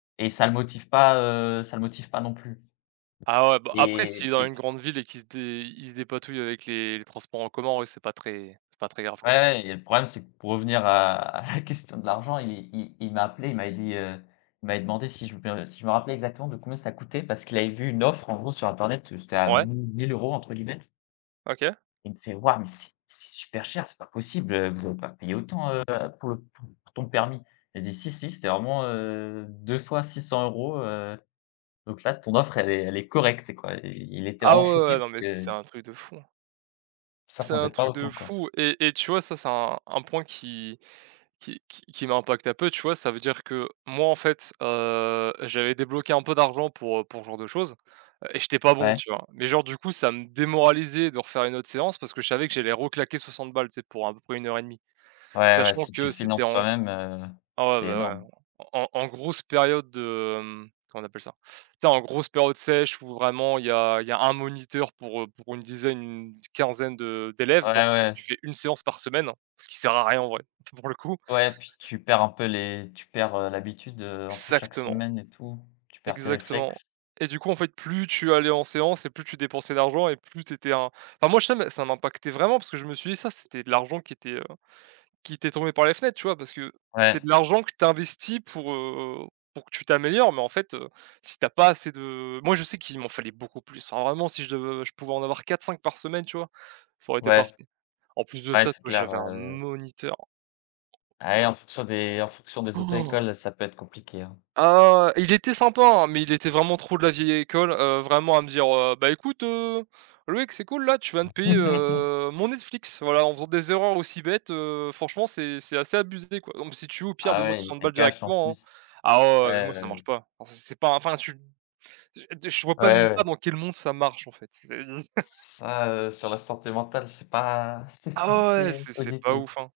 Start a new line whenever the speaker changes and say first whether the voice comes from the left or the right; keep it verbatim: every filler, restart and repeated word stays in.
left: Et ça le motive pas, heu, ça le motive pas non plus.
right: Ah ouais, bah après s'il
left: Et
right: est dans
left: et p
right: une grande ville et qu'il se dé il se dépatouille avec les les transports en commun, oui c'est pas très c'est pas très grave quoi.
left: Ouais et le problème, c'est que pour revenir à à la question de l'argent, il est i il m'a appelé, il m'avait dit, heu, il m'avait demandé si je me si je me rappelais exactement de combien ça coûtait parce qu'il avait vu une offre en gros sur internet, heu, c'était à
right: Ouais.
left: «mi mille euros» entre guillemets.
right: OK.
left: Il me fait: «Waouh mais c'est c'est super cher, c'est pas possible, heu, vous allez pas payer autant, heu, pour le pour pour ton permis?». J'ai dit: «Si si c'était vraiment, heu, deux fois six cents euros, heu, donc là ton offre elle est elle est correcte quoi» et i il était
right: Ah ouais, ouais,
left: enchanté
right: ouais non
left: parce
right: mais c c'est
left: que
right: un truc de fou!
left: il
right: C'est un
left: s'attendait pas
right: truc de
left: autant quoi.
right: fou et et tu vois? Ça c'est un un point qui qui qui qui m'impacte un peu, tu vois? Ça veut dire que moi en fait, heu, j'avais débloqué un peu d'argent pour, heu, pour ce genre de chose et j'étais pas bon
left: Ouais.
right: tu vois? Mais genre du coup, ça me démoralisait de refaire une autre séance parce que je savais que j'allais reclaquer soixante balles tu sais, pour à peu près une heure et demie.
left: Ouais, ouais
right: Sachant
left: si tu
right: que
left: le
right: c'était
left: finances
right: en
left: toi-même, heu,
right: ah ouais
left: c'est énorme.
right: bah ouais en en grosse période de, hem, comment on appelle ça? Tu sais en grosse période sèche où vraiment il y a il y a un moniteur pour, heu, pour une dizaine, une t quinzaine de d'élèves,
left: Ouais,
right: donc en fait
left: ouais.
right: tu fais une séance par semaine, ce qui sert à rien en vrai, p pour le coup.
left: Ouais, puis
right: C
left: tu perds un peu les tu perds, heu, l'habitude, heu, entre chaque
right: xactement.
left: semaine et tout, tu perds tes
right: Exactement
left: réflexes.
right: et du coup en fait, plus tu allais en séance et plus tu dépensais d'argent et plus tu étais un enfin moi je sais mais ça m'impactait vraiment parce que je me suis dit: «Ça, c'était de l'argent qui était, heu, qui était tombé par les fenêtres», tu vois? Parce que c'est
left: Ouais.
right: de l'argent que tu investis pour, heu, pour que tu t'améliores, mais en fait, heu, si tu as pas assez de moi, je sais qu'il m'en fallait beaucoup plus. Enfin vraiment si je je pouvais en avoir quatre-cinq par semaine tu vois? Ça aurait été
left: Ouais.
right: parfait. En plus de
left: Ouais,
right: ça tu
left: c'est
right: vois
left: clair,
right: j'avais un
left: heu
right: moniteur.
left: Ah ouais en fonction des en fonction des auto-écoles, ça peut être compliqué hein.
right: Ah, ouais, ouais, il était sympa hein, mais il était vraiment trop de la vieille école, heu, vraiment à me dire, heu: «Beh écoute, heu, Loïc, c'est cool là, tu vas me payer, heu, mon Netflix voilà en faisant des erreurs aussi bêtes, heu, franchement c'est c'est assez abusé quoi, donc si tu veux au pire
left: Ah
right: donne moi
left: ouais, il
right: soixante
left: était
right: balles
left: cash en
right: directement hein».
left: plus.
right: Ah ouais,
left: Ouais
right: ouais mais moi ça
left: ouais.
right: marche pas, enfin c'est c'est pas un enfin tu m je de ch je vois
left: Ouais,
right: p même
left: ouais.
right: pas dans quel monde ça marche en fait c'est du
left: Ç ça, heu, sur la santé mentale, c'est pas c'est
right: Ah
left: pas
right: ouais, ouais,
left: très
right: c'est c'est pas
left: positif.
right: ouf hein.